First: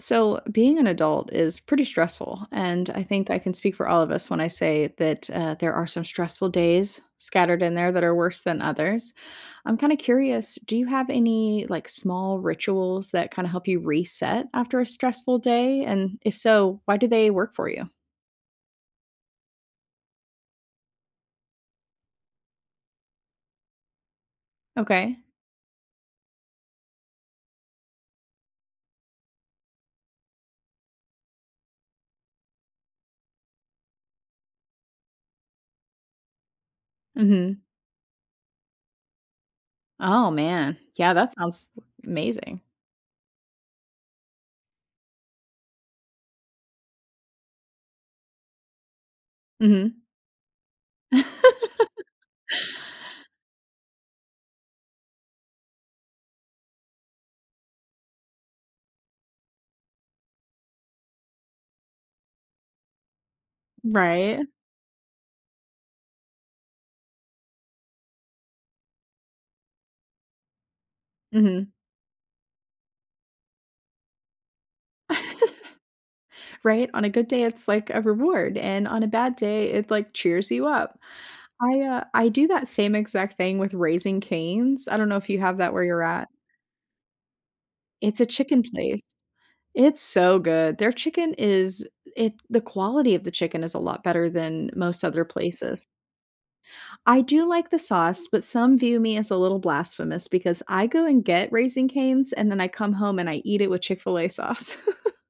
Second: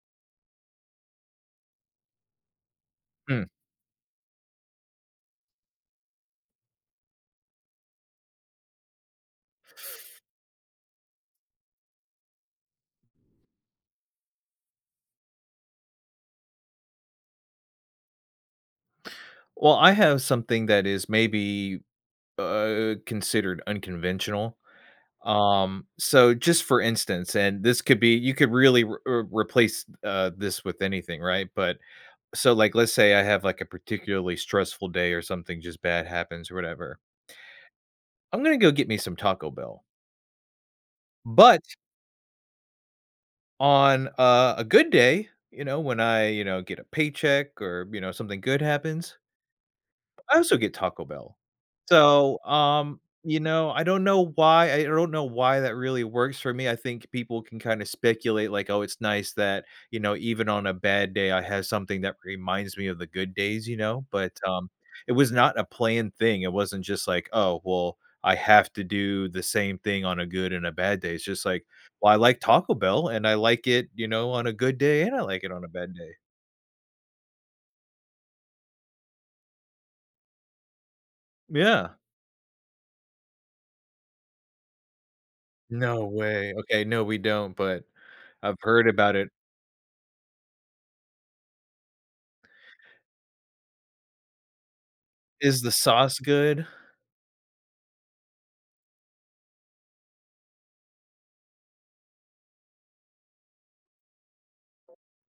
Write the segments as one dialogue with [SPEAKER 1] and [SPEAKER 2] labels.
[SPEAKER 1] So, being an adult is pretty stressful, and I think I
[SPEAKER 2] Mm.
[SPEAKER 1] can speak for all of us when I say that, uh, there are some stressful days scattered in there that are worse than others. I'm, kind of, curious, do you have any, like, small rituals that kinda help you reset after a stressful day, and if so why do they work for you?
[SPEAKER 2] Well, I have something that is maybe, uh, considered unconventional.
[SPEAKER 1] Okay.
[SPEAKER 2] Um, so, just, for instance, and this could be you could really w uh, replace, uh, this with anything, right, but so, like, let's say I have, like, a particularly stressful day or something, just, bad happens, whatever.
[SPEAKER 1] Mhm.
[SPEAKER 2] I'm gonna go get me some Taco Bell
[SPEAKER 1] Oh, man. Yeah, that
[SPEAKER 2] but
[SPEAKER 1] sounds w amazing.
[SPEAKER 2] on, uh, a good day, you know, when I, you know, get a paycheck or, you know, something good happens
[SPEAKER 1] Mhm.
[SPEAKER 2] I also get Taco Bell. So, um, you know, I don't know why, I I don't know why that really works for me. I think people can kinda speculate, like, "Oh, it's nice that, you know, even on a bad day, I have something that reminds me of the good days, you know?" but,
[SPEAKER 1] Right.
[SPEAKER 2] um, it was not a planned thing. It wasn't just, like, "Oh, well, I have to do the same thing on a good and a bad day." It's just, like,
[SPEAKER 1] Mhm.
[SPEAKER 2] "Well, I like Taco Bell and I like it, you know, on a good day and I like it on a bad day."
[SPEAKER 1] Right? On a good day, it's, like, a reward, and on a bad day, it, like, cheers you up.
[SPEAKER 2] M
[SPEAKER 1] I,
[SPEAKER 2] yeah.
[SPEAKER 1] uh, I do that same exact thing with Raising Cane's, I don't know if you have that where you're
[SPEAKER 2] No
[SPEAKER 1] at.
[SPEAKER 2] way. Okay, no, we don't, but
[SPEAKER 1] It's a
[SPEAKER 2] I've
[SPEAKER 1] chicken
[SPEAKER 2] heard
[SPEAKER 1] place.
[SPEAKER 2] about it.
[SPEAKER 1] It's so good. Their chicken is it the quality of the chicken is a lot better than most other
[SPEAKER 2] Is the
[SPEAKER 1] places.
[SPEAKER 2] sauce good?
[SPEAKER 1] I do like the sauce, but some view me as a little blasphemous, because I go and get Raising Cane's and then I come home and I eat it with Chick-fil-A sauce.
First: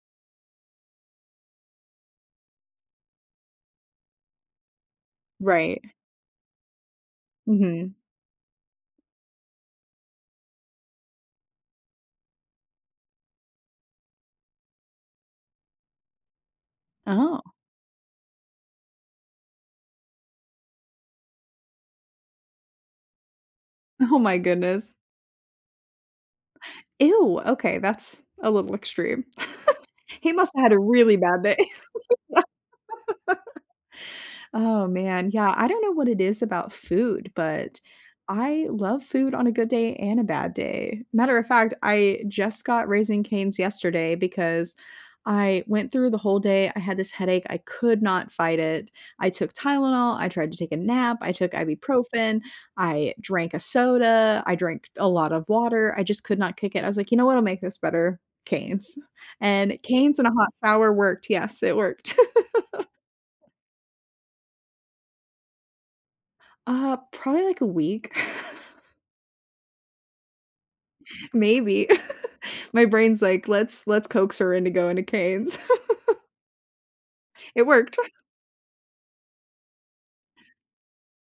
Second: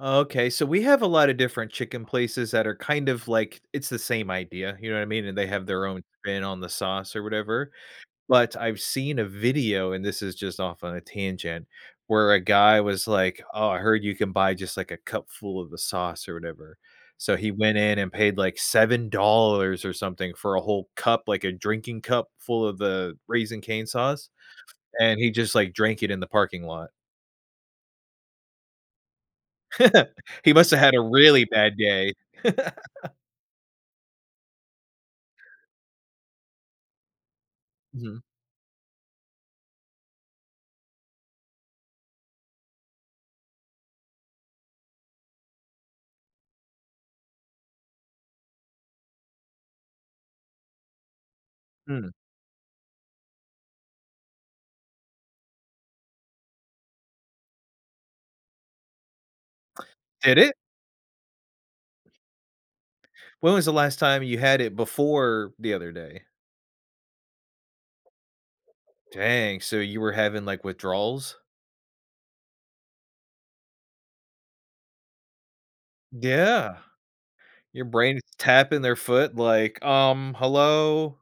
[SPEAKER 2] Okay. So we have a lot of different chicken places that are, kind of, like it's the same idea, you know what I mean, and they have
[SPEAKER 1] Right.
[SPEAKER 2] their own spin on the sauce or whatever,
[SPEAKER 1] Mhm.
[SPEAKER 2] but I've seen a video, and this is just off on a tangent where a guy was like, "Oh, I heard you can buy, just, like, a cup full of the sauce or whatever." so
[SPEAKER 1] Oh.
[SPEAKER 2] he went in and paid, like, $7 or something for a whole cup, like, a drinking cup, full of the Raising Cane's
[SPEAKER 1] Oh
[SPEAKER 2] sauce,
[SPEAKER 1] my goodness.
[SPEAKER 2] and he just, like, drank it in the parking lot.
[SPEAKER 1] Ew, okay, that's a little extreme. He
[SPEAKER 2] He
[SPEAKER 1] musta
[SPEAKER 2] must
[SPEAKER 1] had a
[SPEAKER 2] have had a
[SPEAKER 1] really bad
[SPEAKER 2] really
[SPEAKER 1] day.
[SPEAKER 2] bad day.
[SPEAKER 1] Oh, man, yeah, I don't know what it is about food, but
[SPEAKER 2] Mhm.
[SPEAKER 1] I love food on a good day and a bad day, matter of fact, I just got Raising Cane's yesterday because I went through the whole day. I had this headache, I could not fight it, I took Tylenol, I tried to take a nap, I took
[SPEAKER 2] Hmm.
[SPEAKER 1] Ibuprofen, I drank a soda, I drank a lot of water, I just could not kick it. I was like, "You know what'll make this better, Cane's?" and Cane's and a
[SPEAKER 2] Did
[SPEAKER 1] hot
[SPEAKER 2] it?
[SPEAKER 1] shower worked. Yes, it worked.
[SPEAKER 2] When was the last time you had it before the other day?
[SPEAKER 1] Ah, probably, like, a week.
[SPEAKER 2] Dang. So, you were having, like, withdrawals?
[SPEAKER 1] Maybe. My brain's like, "Let's let's coax her into going to Cane's."
[SPEAKER 2] Yeah.
[SPEAKER 1] It
[SPEAKER 2] Your
[SPEAKER 1] worked.
[SPEAKER 2] brain is tapping their foot like, "Um, hello?"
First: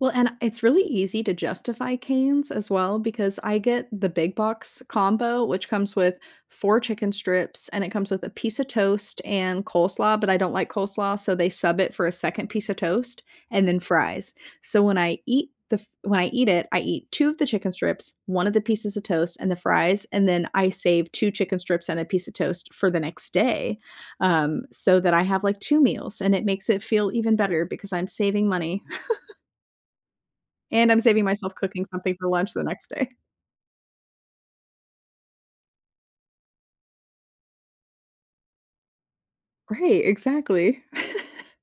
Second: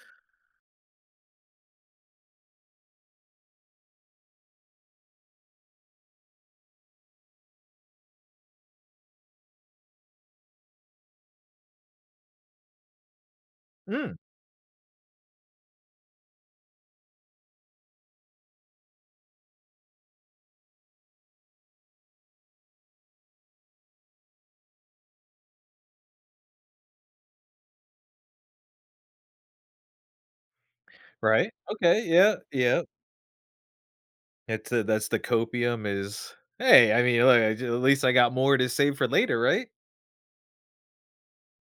[SPEAKER 1] Well, and it's really easy to justify Cane's, as well, because I get the big box combo which comes with 4 chicken strips and it comes with a piece of toast and coleslaw, but I don't like coleslaw, so they sub it for a 2nd piece of toast and then
[SPEAKER 2] Mm.
[SPEAKER 1] fries, so when I eat the f when I eat it, I eat 2 of the chicken strips, 1 of the pieces of toast and the fries, and then I save 2 chicken strips and a piece of toast for the next day, um, so that I have, like, 2 meals, and it makes it feel even better because I'm saving money. And I'm saving
[SPEAKER 2] Right.
[SPEAKER 1] myself cooking
[SPEAKER 2] Okay,
[SPEAKER 1] something for
[SPEAKER 2] yep,
[SPEAKER 1] lunch the
[SPEAKER 2] yep.
[SPEAKER 1] next day.
[SPEAKER 2] It's a That's the copium is, "Hey, I mean, look, I jus at least I got more to save for later, right?"
[SPEAKER 1] Right. Exactly.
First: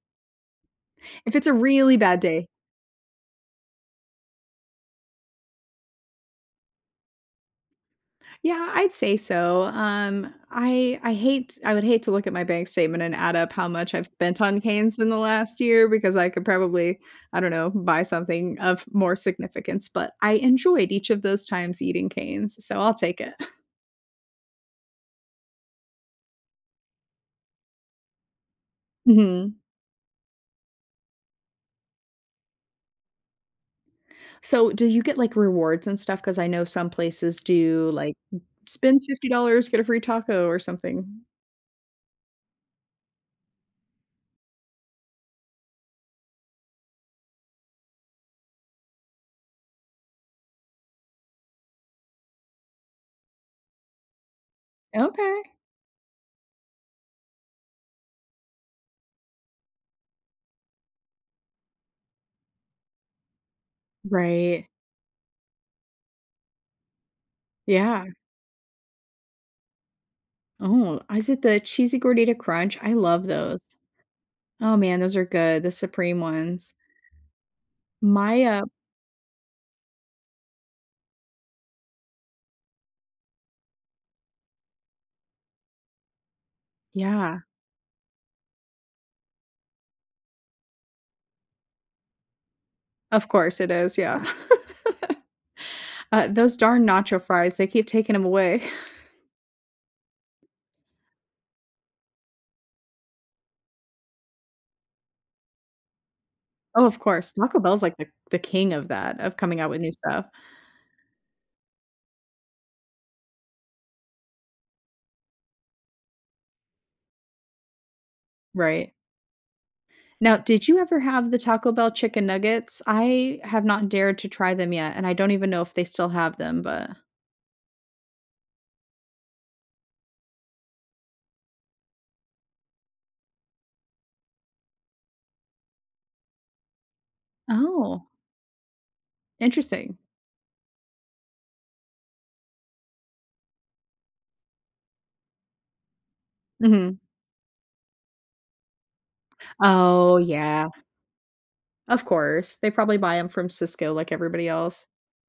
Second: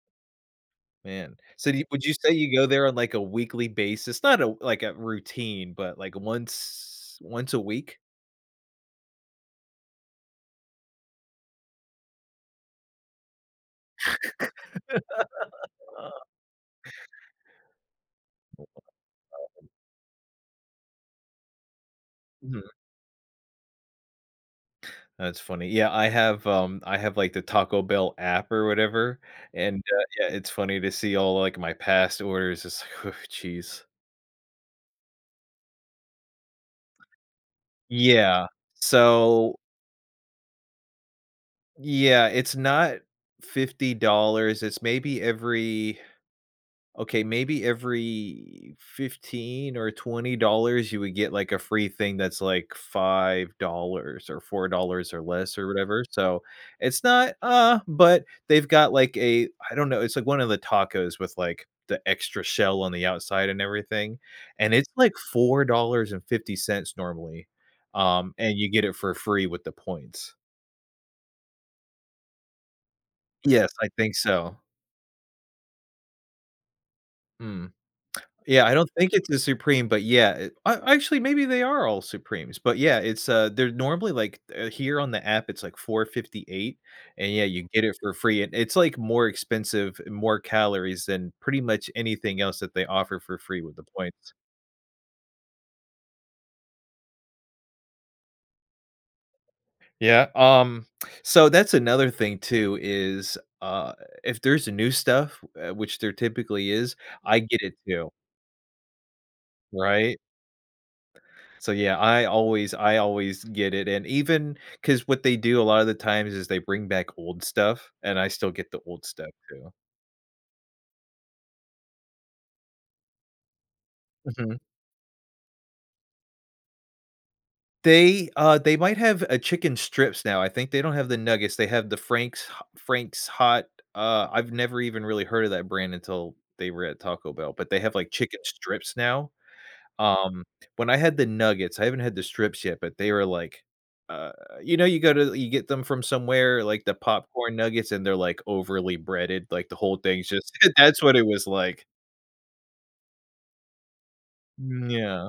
[SPEAKER 2] Man.
[SPEAKER 1] If it's a
[SPEAKER 2] So, do you
[SPEAKER 1] really
[SPEAKER 2] would you
[SPEAKER 1] bad
[SPEAKER 2] say
[SPEAKER 1] day
[SPEAKER 2] you go there on, like, a weekly basis? Not a w like, a routine, but, like, once once a week.
[SPEAKER 1] Yeah, I'd say so. Um, I I hate I would hate to look at my bank statement and add up how much I've spent on Cane's in the last year, because
[SPEAKER 2] Oh
[SPEAKER 1] I could probably, I don't know, buy something of more
[SPEAKER 2] [unintelligible]
[SPEAKER 1] significance, but I enjoyed each of those times eating
[SPEAKER 2] Mhm.
[SPEAKER 1] Cane's, so I'll take it.
[SPEAKER 2] That's funny. Yeah, I have, um I have, like, the Taco Bell app, or whatever,
[SPEAKER 1] Mhm.
[SPEAKER 2] and, uh, yeah, it's funny to see all, like, my past orders, it's like, "Oh, jeez."
[SPEAKER 1] So, do you get, like, rewards, and stuff? 'Cause I know some places do like,
[SPEAKER 2] Yeah,
[SPEAKER 1] "Spend fifty
[SPEAKER 2] so
[SPEAKER 1] dollars, get a free taco, or something."
[SPEAKER 2] Yeah, it's not $50, it's maybe every Okay, maybe every $15 or $20, you would get, like, a free thing that's, like, $5 or $4, or
[SPEAKER 1] Okay.
[SPEAKER 2] less, or whatever. So, it's not, uh but they've got, like, a I don't know, it's, like, one of the tacos with, like, the extra shell on the outside, and everything,
[SPEAKER 1] Right.
[SPEAKER 2] and it's, like, $4.50 normally,
[SPEAKER 1] Yeah.
[SPEAKER 2] um, and you get it for free with the points.
[SPEAKER 1] Oh, is it the Cheesy Gordita Crunch? I love those.
[SPEAKER 2] Yes. I think so.
[SPEAKER 1] Oh, man, those are good, the supreme ones.
[SPEAKER 2] Mm.
[SPEAKER 1] My,
[SPEAKER 2] Yeah,
[SPEAKER 1] uh
[SPEAKER 2] I don't think it's the supreme, but, yeah, it I actually, maybe they are all supremes. But, yeah, it's, uh they're normally like, uh here on the app, it's like 4.58, and
[SPEAKER 1] Yeah.
[SPEAKER 2] yeah, you get it for free, and it's, like, more expensive, and more calories, than pretty much anything else that they offer
[SPEAKER 1] Of
[SPEAKER 2] for
[SPEAKER 1] course
[SPEAKER 2] free
[SPEAKER 1] it
[SPEAKER 2] with the
[SPEAKER 1] is, yeah.
[SPEAKER 2] points.
[SPEAKER 1] Uh, those darn nacho fries, they keep taking 'em away.
[SPEAKER 2] Yeah, um, so that's another thing, too, is, uh, if there's a new stuff, uh, which there typically
[SPEAKER 1] Oh,
[SPEAKER 2] is,
[SPEAKER 1] of course.
[SPEAKER 2] I
[SPEAKER 1] Taco
[SPEAKER 2] get
[SPEAKER 1] Bell
[SPEAKER 2] it,
[SPEAKER 1] is like the
[SPEAKER 2] too.
[SPEAKER 1] the king of that of coming out with new
[SPEAKER 2] Right?
[SPEAKER 1] stuff.
[SPEAKER 2] So, yeah, I always I always get it, and even 'Cause what they do a lot of the times is they bring back old stuff, and I still get the
[SPEAKER 1] Right.
[SPEAKER 2] old stuff, too.
[SPEAKER 1] Now, did you ever have the Taco Bell chicken nuggets? I have not dared to try
[SPEAKER 2] Mhm.
[SPEAKER 1] them yet, and I don't even know if they still have them, but
[SPEAKER 2] They, uh They might have a chicken strips now. I think they don't have the nuggets. They have the Frank's Ho Frank's Hot, uh, I've never even really heard of that brand until they were at Taco Bell, but they have,
[SPEAKER 1] Oh.
[SPEAKER 2] like, chicken strips now.
[SPEAKER 1] Interesting.
[SPEAKER 2] Um, when I had the nuggets, I haven't had the strips yet, but they were like, uh you know, you go to you get them from somewhere, like the
[SPEAKER 1] Mhm.
[SPEAKER 2] popcorn nuggets, they're, like, overly breaded, like, the whole
[SPEAKER 1] Oh,
[SPEAKER 2] thing's just So,
[SPEAKER 1] yeah.
[SPEAKER 2] that's what it was like.
[SPEAKER 1] Of course. They probably buy 'em from Sysco like everybody else.
[SPEAKER 2] Mm, yeah.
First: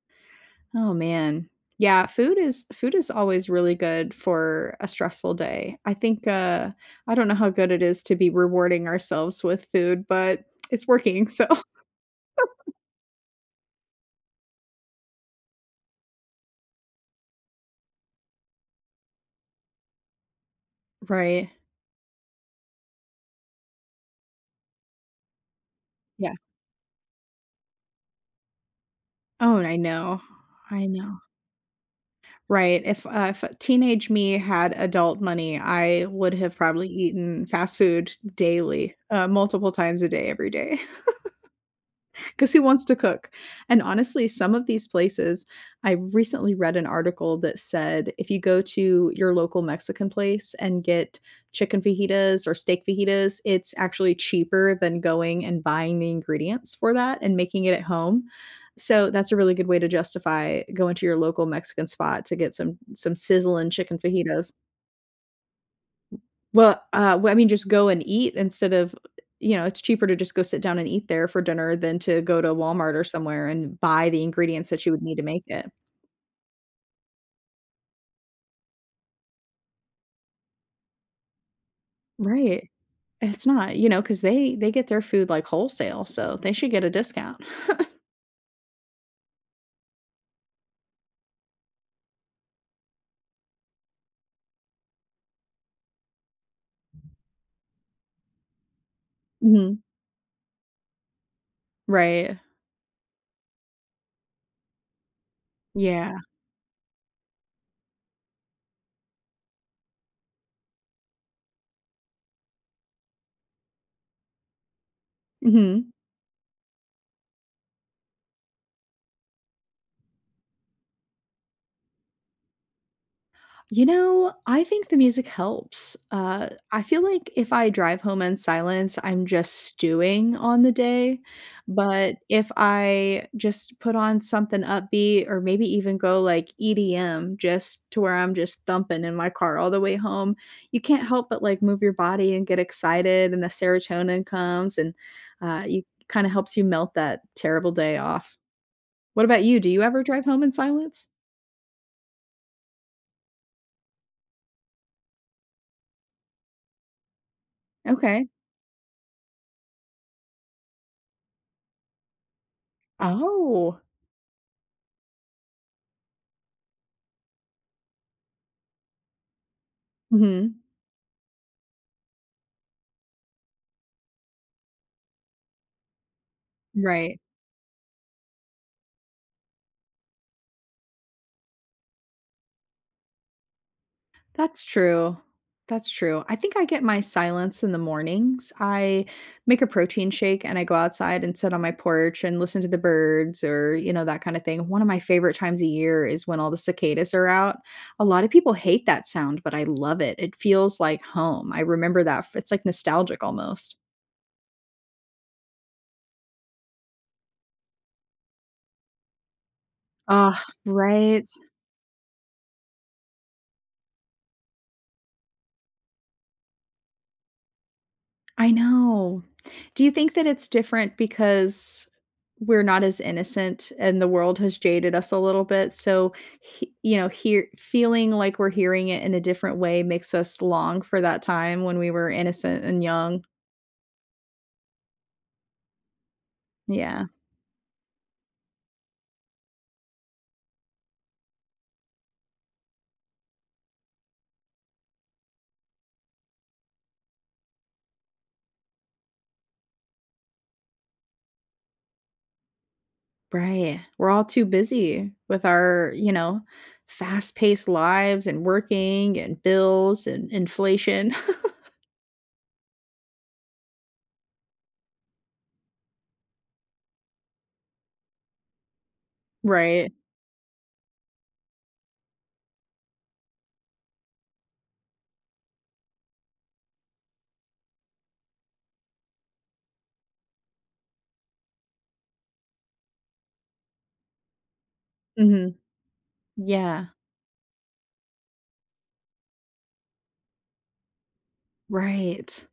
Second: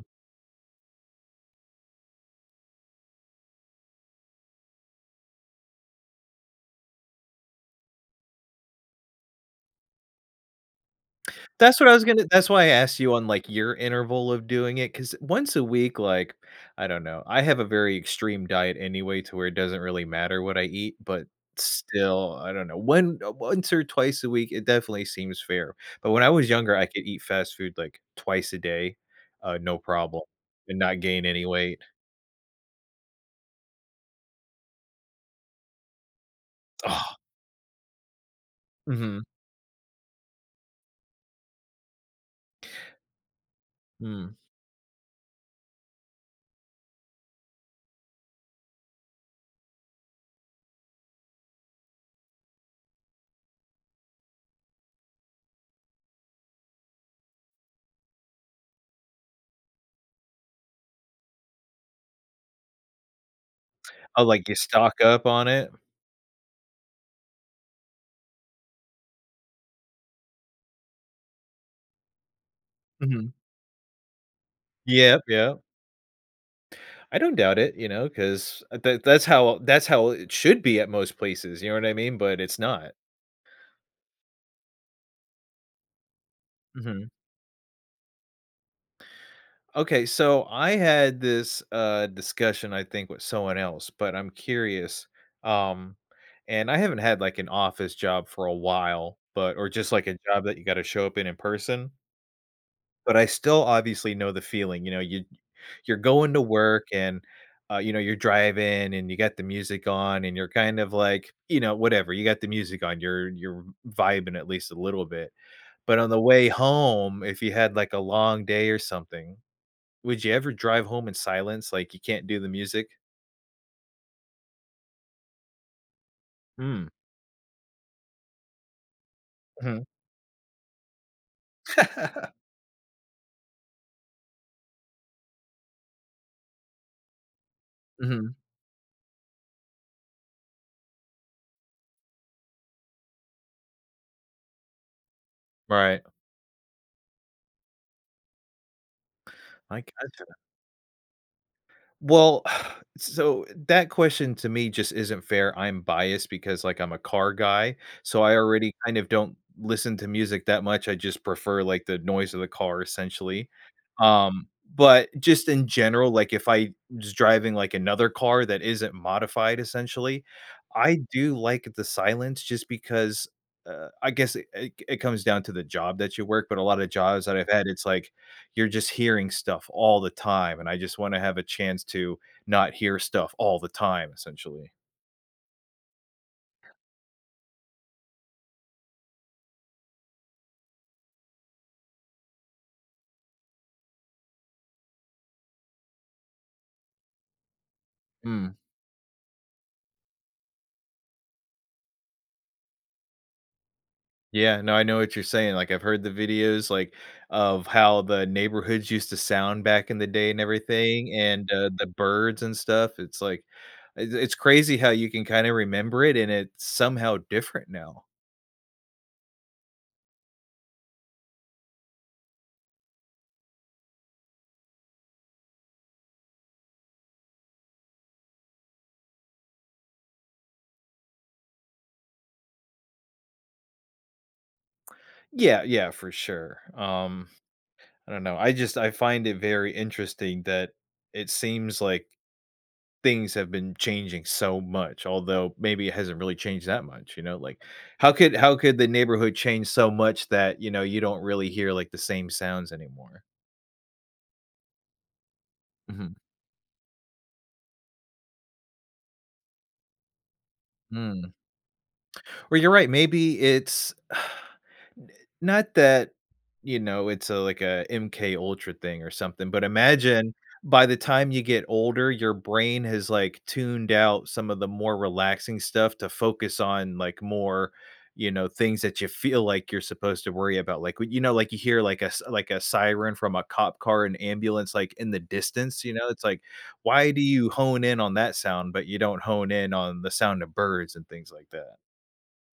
[SPEAKER 1] Oh, man. Yeah. Food is Food is always really good for a stressful day. I think, uh I don't know how good it is to be rewarding ourselves with food, but it's working, so
[SPEAKER 2] That's what I was gonna That's why I asked you on, like, your interval of doing it, 'cause once a week, like I don't know. I have a very extreme diet anyway, to where it doesn't really matter what I eat, but
[SPEAKER 1] Right.
[SPEAKER 2] still I don't know. One, uh Once, or twice, a week, it definitely seems fair. But when I
[SPEAKER 1] Yeah.
[SPEAKER 2] was younger, I could eat fast food, like, twice a day,
[SPEAKER 1] Oh,
[SPEAKER 2] uh,
[SPEAKER 1] and I
[SPEAKER 2] no
[SPEAKER 1] know.
[SPEAKER 2] problem, and
[SPEAKER 1] I
[SPEAKER 2] not
[SPEAKER 1] know.
[SPEAKER 2] gain any weight.
[SPEAKER 1] Right. If, uh If teenage me had adult money, I would have probably
[SPEAKER 2] Ugh.
[SPEAKER 1] eaten fast food daily,
[SPEAKER 2] Mhm.
[SPEAKER 1] uh, multiple times a day, every day. 'Cause who wants to cook? And honestly,
[SPEAKER 2] Mm.
[SPEAKER 1] some of these places I recently read an article that said, if you go to your local Mexican place, and get chicken fajitas, or steak fajitas, it's actually cheaper than going and buying the ingredients for that and making it at home. So, that's a really good way to justify going to your local Mexican spot to get some some sizzling chicken
[SPEAKER 2] Oh, like,
[SPEAKER 1] fajitas.
[SPEAKER 2] you stock up on it?
[SPEAKER 1] Well, uh Well, I mean, just go and eat instead of you know, it's cheaper to just go sit down and eat there for dinner than to go to Walmart or
[SPEAKER 2] Mhm.
[SPEAKER 1] somewhere and buy the ingredients that you would need
[SPEAKER 2] Yep.
[SPEAKER 1] to make
[SPEAKER 2] Yep.
[SPEAKER 1] it.
[SPEAKER 2] I don't doubt it, you know, 'cause, uh, that that's how that's how it should be at most places. You know what I mean? But it's
[SPEAKER 1] Right.
[SPEAKER 2] not.
[SPEAKER 1] It's not, you know, 'cause they they get their food, like, wholesale, so they should get a
[SPEAKER 2] Mhm.
[SPEAKER 1] discount.
[SPEAKER 2] Okay. So I had this, uh, discussion, I think, with someone else, but I'm curious, um and I haven't had, like, an office job for a while, but or
[SPEAKER 1] Mhm.
[SPEAKER 2] just, like, a job that you gotta show up in in person
[SPEAKER 1] Right.
[SPEAKER 2] but I still obviously know the feeling, you know, you'd you're
[SPEAKER 1] Yeah.
[SPEAKER 2] going to work and, uh, you know, you're driving and you got the music on and you're kind of like, you know, whatever, you got the music on, you're you're vibing at least a little bit,
[SPEAKER 1] Mhm.
[SPEAKER 2] but on the way home, if you had, like, a long day or something, would you ever drive home in silence, like, you can't do the music?
[SPEAKER 1] You know, I think the music helps, uh, I
[SPEAKER 2] Mm.
[SPEAKER 1] feel like if I drive home in silence, I'm just
[SPEAKER 2] Mhm.
[SPEAKER 1] stewing on the day, but if I just put on something upbeat or maybe even go like EDM just to where
[SPEAKER 2] Mhm.
[SPEAKER 1] I'm just thumping in my car all the way home, you can't help but, like, move your body and get excited and the serotonin comes and, uh, you
[SPEAKER 2] Right.
[SPEAKER 1] kinda helps you melt that terrible day off. What about you? Do
[SPEAKER 2] I
[SPEAKER 1] you ever
[SPEAKER 2] gotcha.
[SPEAKER 1] drive home in silence?
[SPEAKER 2] Well, so, that question to me just isn't fair, I'm biased because, like, I'm a car guy, so
[SPEAKER 1] Okay.
[SPEAKER 2] I already kind of don't listen to music that much, I just prefer, like, the noise of the car essentially,
[SPEAKER 1] Oh.
[SPEAKER 2] um, but just in general, like if I just driving, like, another car that isn't modified, essentially,
[SPEAKER 1] Mhm.
[SPEAKER 2] I do like the silence just because, uh, I guess it c it comes down to the job that you work, but a lot of
[SPEAKER 1] Right.
[SPEAKER 2] jobs that I've had, it's like you're just hearing stuff all the time and I just wanna have a chance to not hear stuff all the time,
[SPEAKER 1] That's
[SPEAKER 2] essentially.
[SPEAKER 1] true, that's true. I think I get my silence in the mornings. I make a protein shake and I go outside and sit on my porch and listen to the birds or, you know, that kinda thing. One of my favorite times a year is when all the cicadas are out. A lotta people
[SPEAKER 2] Mm.
[SPEAKER 1] hate that sound, but I love it, it feels like home. I remember that f It's, like, nostalgic almost.
[SPEAKER 2] Yeah, no, I know what you're saying. Like, I've heard the videos, like, of how the neighborhoods used to sound back in the day
[SPEAKER 1] Ugh,
[SPEAKER 2] and everything
[SPEAKER 1] right?
[SPEAKER 2] and, uh, the birds and stuff, it's like uh, it's crazy how you can kinda remember it, and it's somehow different now.
[SPEAKER 1] I know. Do you think that it's different because we're not as innocent, and the world has jaded us a little bit? So, he you know, hear feeling like we're hearing it in a different way makes us long for that time when we were innocent and young.
[SPEAKER 2] Yeah, yeah, for sure,
[SPEAKER 1] Yeah.
[SPEAKER 2] um, I don't know, I just I find it very interesting that it seems like things have been changing so much, although maybe it hasn't really changed that much, you know? Like, how could how could the neighborhood change so much that, you know, you don't really hear, like, the same sounds anymore?
[SPEAKER 1] Right. We're all too busy with our, you
[SPEAKER 2] Mhm.
[SPEAKER 1] know, fast paced lives and working and bills and inflation.
[SPEAKER 2] Mm. Well, you're right, maybe it's n not that, you know, it's a like, a MK Ultra thing or something, but
[SPEAKER 1] Right.
[SPEAKER 2] imagine by the time you get older, your brain has, like, tuned out some of the more relaxing stuff to focus on, like, more, you know, things that ya feel like you're supposed to worry about. Like, when you know, like, w you hear, like, a s like, a siren from a cop car, an ambulance, like, in the
[SPEAKER 1] Mhm,
[SPEAKER 2] distance, you know, it's like,
[SPEAKER 1] yeah.
[SPEAKER 2] why do you hone in on that sound but you don't hone in on the sound of birds and things like that?
[SPEAKER 1] Right.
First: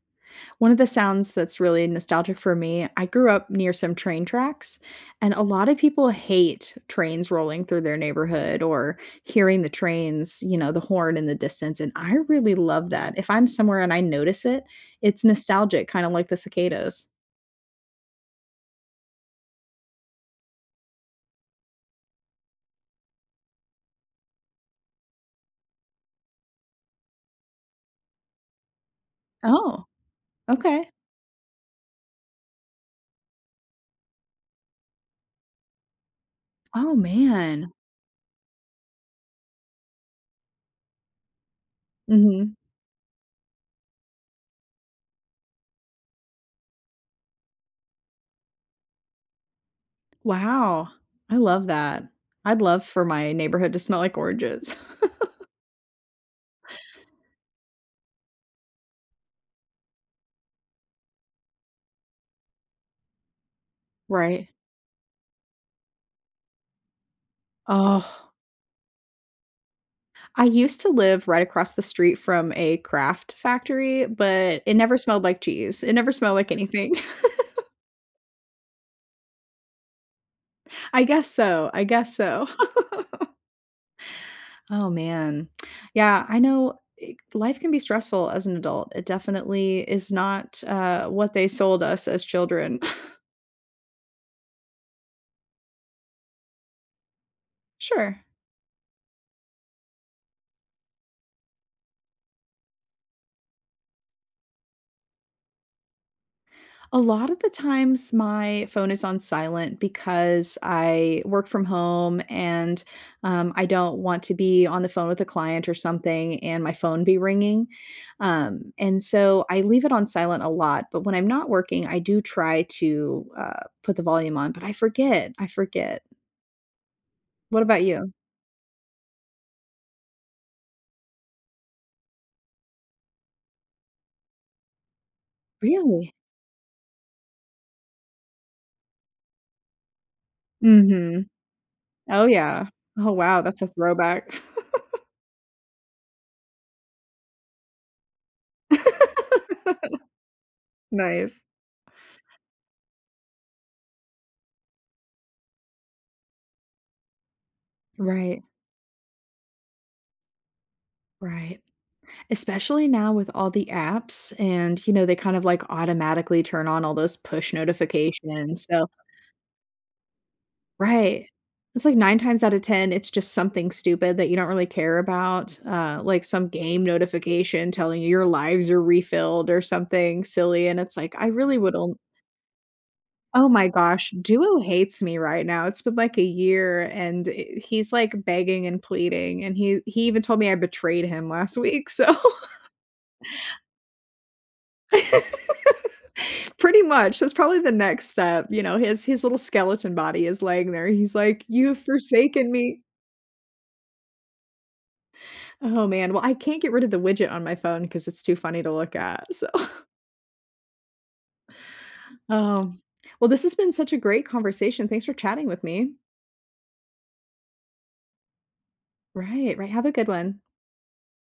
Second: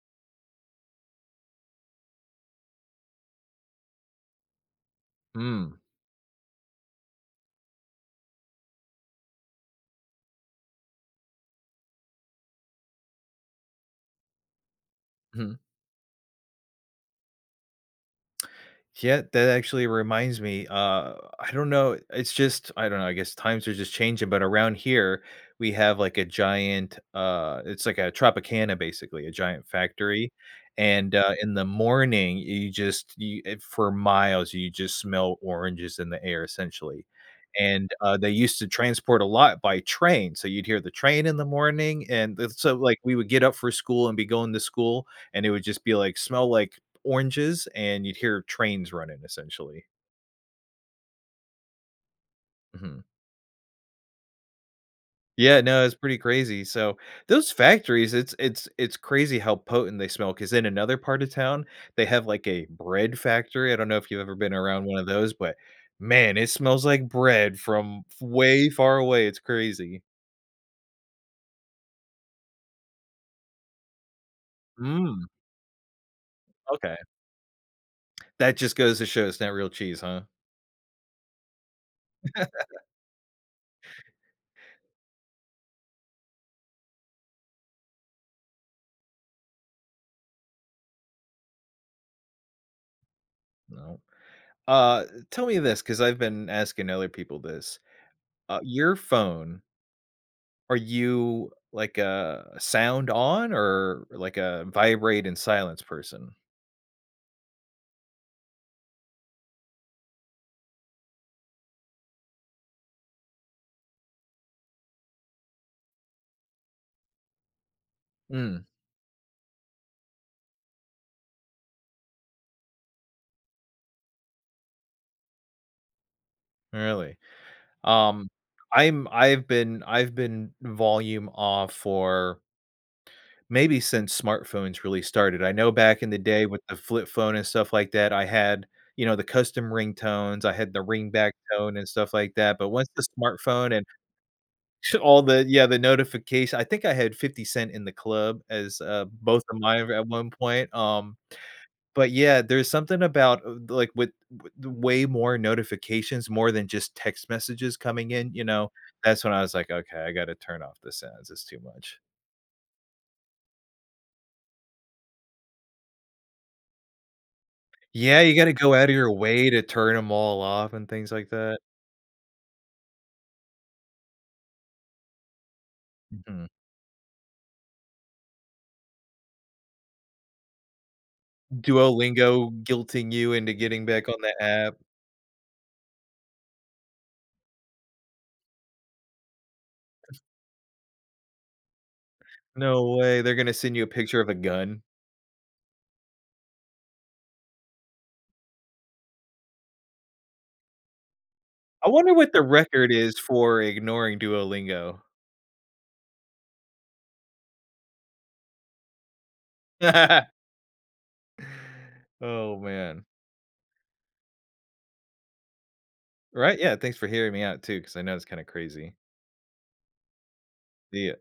[SPEAKER 1] One of the sounds that's really nostalgic for me- I grew up near some train tracks, and a lot of
[SPEAKER 2] Mm.
[SPEAKER 1] people hate trains rolling through their neighborhood or hearing the trains you know, the horn in the distance, and I really love that. If I'm somewhere and I notice it, it's
[SPEAKER 2] Mhm.
[SPEAKER 1] nostalgic, kinda like the cicadas.
[SPEAKER 2] Yeah, that actually reminds me, uh, I don't know, it's just I don't know, I guess times are just changing, but around here, we have, like, a giant, uh it's like a Tropicana, basically, a giant
[SPEAKER 1] Oh,
[SPEAKER 2] factory,
[SPEAKER 1] okay.
[SPEAKER 2] and, uh, in the morning, you just you if for miles, just smell oranges in the air
[SPEAKER 1] Oh,
[SPEAKER 2] essentially,
[SPEAKER 1] man.
[SPEAKER 2] and, uh, they used to transport a lot by train, so you'd hear the train in the morning and
[SPEAKER 1] Mhm.
[SPEAKER 2] it's so like, we would get up for school and be going to school and it would just be, like, smell like oranges, and you'd hear trains running essentially.
[SPEAKER 1] Wow. I love that. I'd love
[SPEAKER 2] Mhm.
[SPEAKER 1] for my neighborhood to smell like oranges.
[SPEAKER 2] Yeah, no, it's pretty crazy. So, those factories, is it's it's it's crazy how potent they smell ‘cause in another part of town, they have, like, a bread factory. I don't know if you've ever
[SPEAKER 1] Right.
[SPEAKER 2] been around one of those, but, man, it smells like bread from
[SPEAKER 1] Ugh.
[SPEAKER 2] f way far away, it's crazy.
[SPEAKER 1] I used to live right across the street from a Kraft factory, but it never smelled
[SPEAKER 2] Mm.
[SPEAKER 1] like cheese. It never smelled like anything.
[SPEAKER 2] Okay. That just goes to show it's not real cheese, huh.
[SPEAKER 1] I guess so. I guess so. Oh man. Yeah. I know i life can be stressful as an adult. It definitely is not, uh, what they sold us as children.
[SPEAKER 2] No. Uh, tell me this, 'cause I've been asking other people this,
[SPEAKER 1] Sure.
[SPEAKER 2] uh, your phone Are you, like, a sound on, or, like, a vibrate and silence person?
[SPEAKER 1] A lot of the times my phone is on silent because I work from home and, um, I don't want to be on the phone with a client or something and my phone be ringing.
[SPEAKER 2] Mm.
[SPEAKER 1] Um, and so, I leave it on silent a lot. But when I'm not working, I do try to, uh, put the volume on, but I forget. I forget.
[SPEAKER 2] Really?
[SPEAKER 1] What about you?
[SPEAKER 2] Um, I'm I've been I've been "volume off" for maybe since smartphones really started. I know back in
[SPEAKER 1] Really?
[SPEAKER 2] the day with the flip phone and stuff like that, I had, you know, the custom ringtones. I had the ring
[SPEAKER 1] Mhm.
[SPEAKER 2] back tone and stuff
[SPEAKER 1] Oh,
[SPEAKER 2] like that.
[SPEAKER 1] yeah.
[SPEAKER 2] But once the
[SPEAKER 1] Oh, wow. That's a
[SPEAKER 2] smartphone and
[SPEAKER 1] throwback.
[SPEAKER 2] sh all the yeah, the notificat I think I had 50 Cent In Da Club as, uh, both of mine at one point. Um,
[SPEAKER 1] Nice.
[SPEAKER 2] but, yeah, there's something about, uh, the like, with with the way more notifications, more than just text messages coming in,
[SPEAKER 1] Right.
[SPEAKER 2] you know, that's when I was like, "Okay, I gotta turn off the sounds. It's too
[SPEAKER 1] Right.
[SPEAKER 2] much."
[SPEAKER 1] Especially now with all the apps and, you know, they kind of like automatically turn on all those push
[SPEAKER 2] Yeah. You gotta
[SPEAKER 1] notifications,
[SPEAKER 2] go
[SPEAKER 1] so
[SPEAKER 2] outta your way to turn 'em all off and things
[SPEAKER 1] Right.
[SPEAKER 2] like that.
[SPEAKER 1] It's like 9 times out of 10, it's just something stupid that you don't really care about, uh, like
[SPEAKER 2] Mhm.
[SPEAKER 1] some game notification telling you, "Your lives are refilled," or something silly, and it's like, "I really wouldn't"
[SPEAKER 2] Duolingo guilting you
[SPEAKER 1] Oh,
[SPEAKER 2] into
[SPEAKER 1] my
[SPEAKER 2] getting back
[SPEAKER 1] gosh!
[SPEAKER 2] on the
[SPEAKER 1] Duo
[SPEAKER 2] app.
[SPEAKER 1] hates me right now. It's been like a year, and i he's like begging and pleading. And he he even told me I betrayed him last week, so
[SPEAKER 2] No way, they're gonna send you a picture of a gun.
[SPEAKER 1] Pretty much, that's probably the next step. You know, his his little skeleton body is laying there. He's like, "You've
[SPEAKER 2] I wonder what the
[SPEAKER 1] forsaken me."
[SPEAKER 2] record is for ignoring Duolingo.
[SPEAKER 1] Oh, man. Well, I can't get rid of the widget on my phone 'cause it's too funny to look at, so
[SPEAKER 2] Oh,
[SPEAKER 1] Oh.
[SPEAKER 2] man.
[SPEAKER 1] Well, this has been such a great conversation. Thanks for chatting with me.
[SPEAKER 2] Right. Yeah. Thanks for hearing me out too 'cause I know it's kinda crazy.
[SPEAKER 1] Right, right. Have a good one.
[SPEAKER 2] See ya.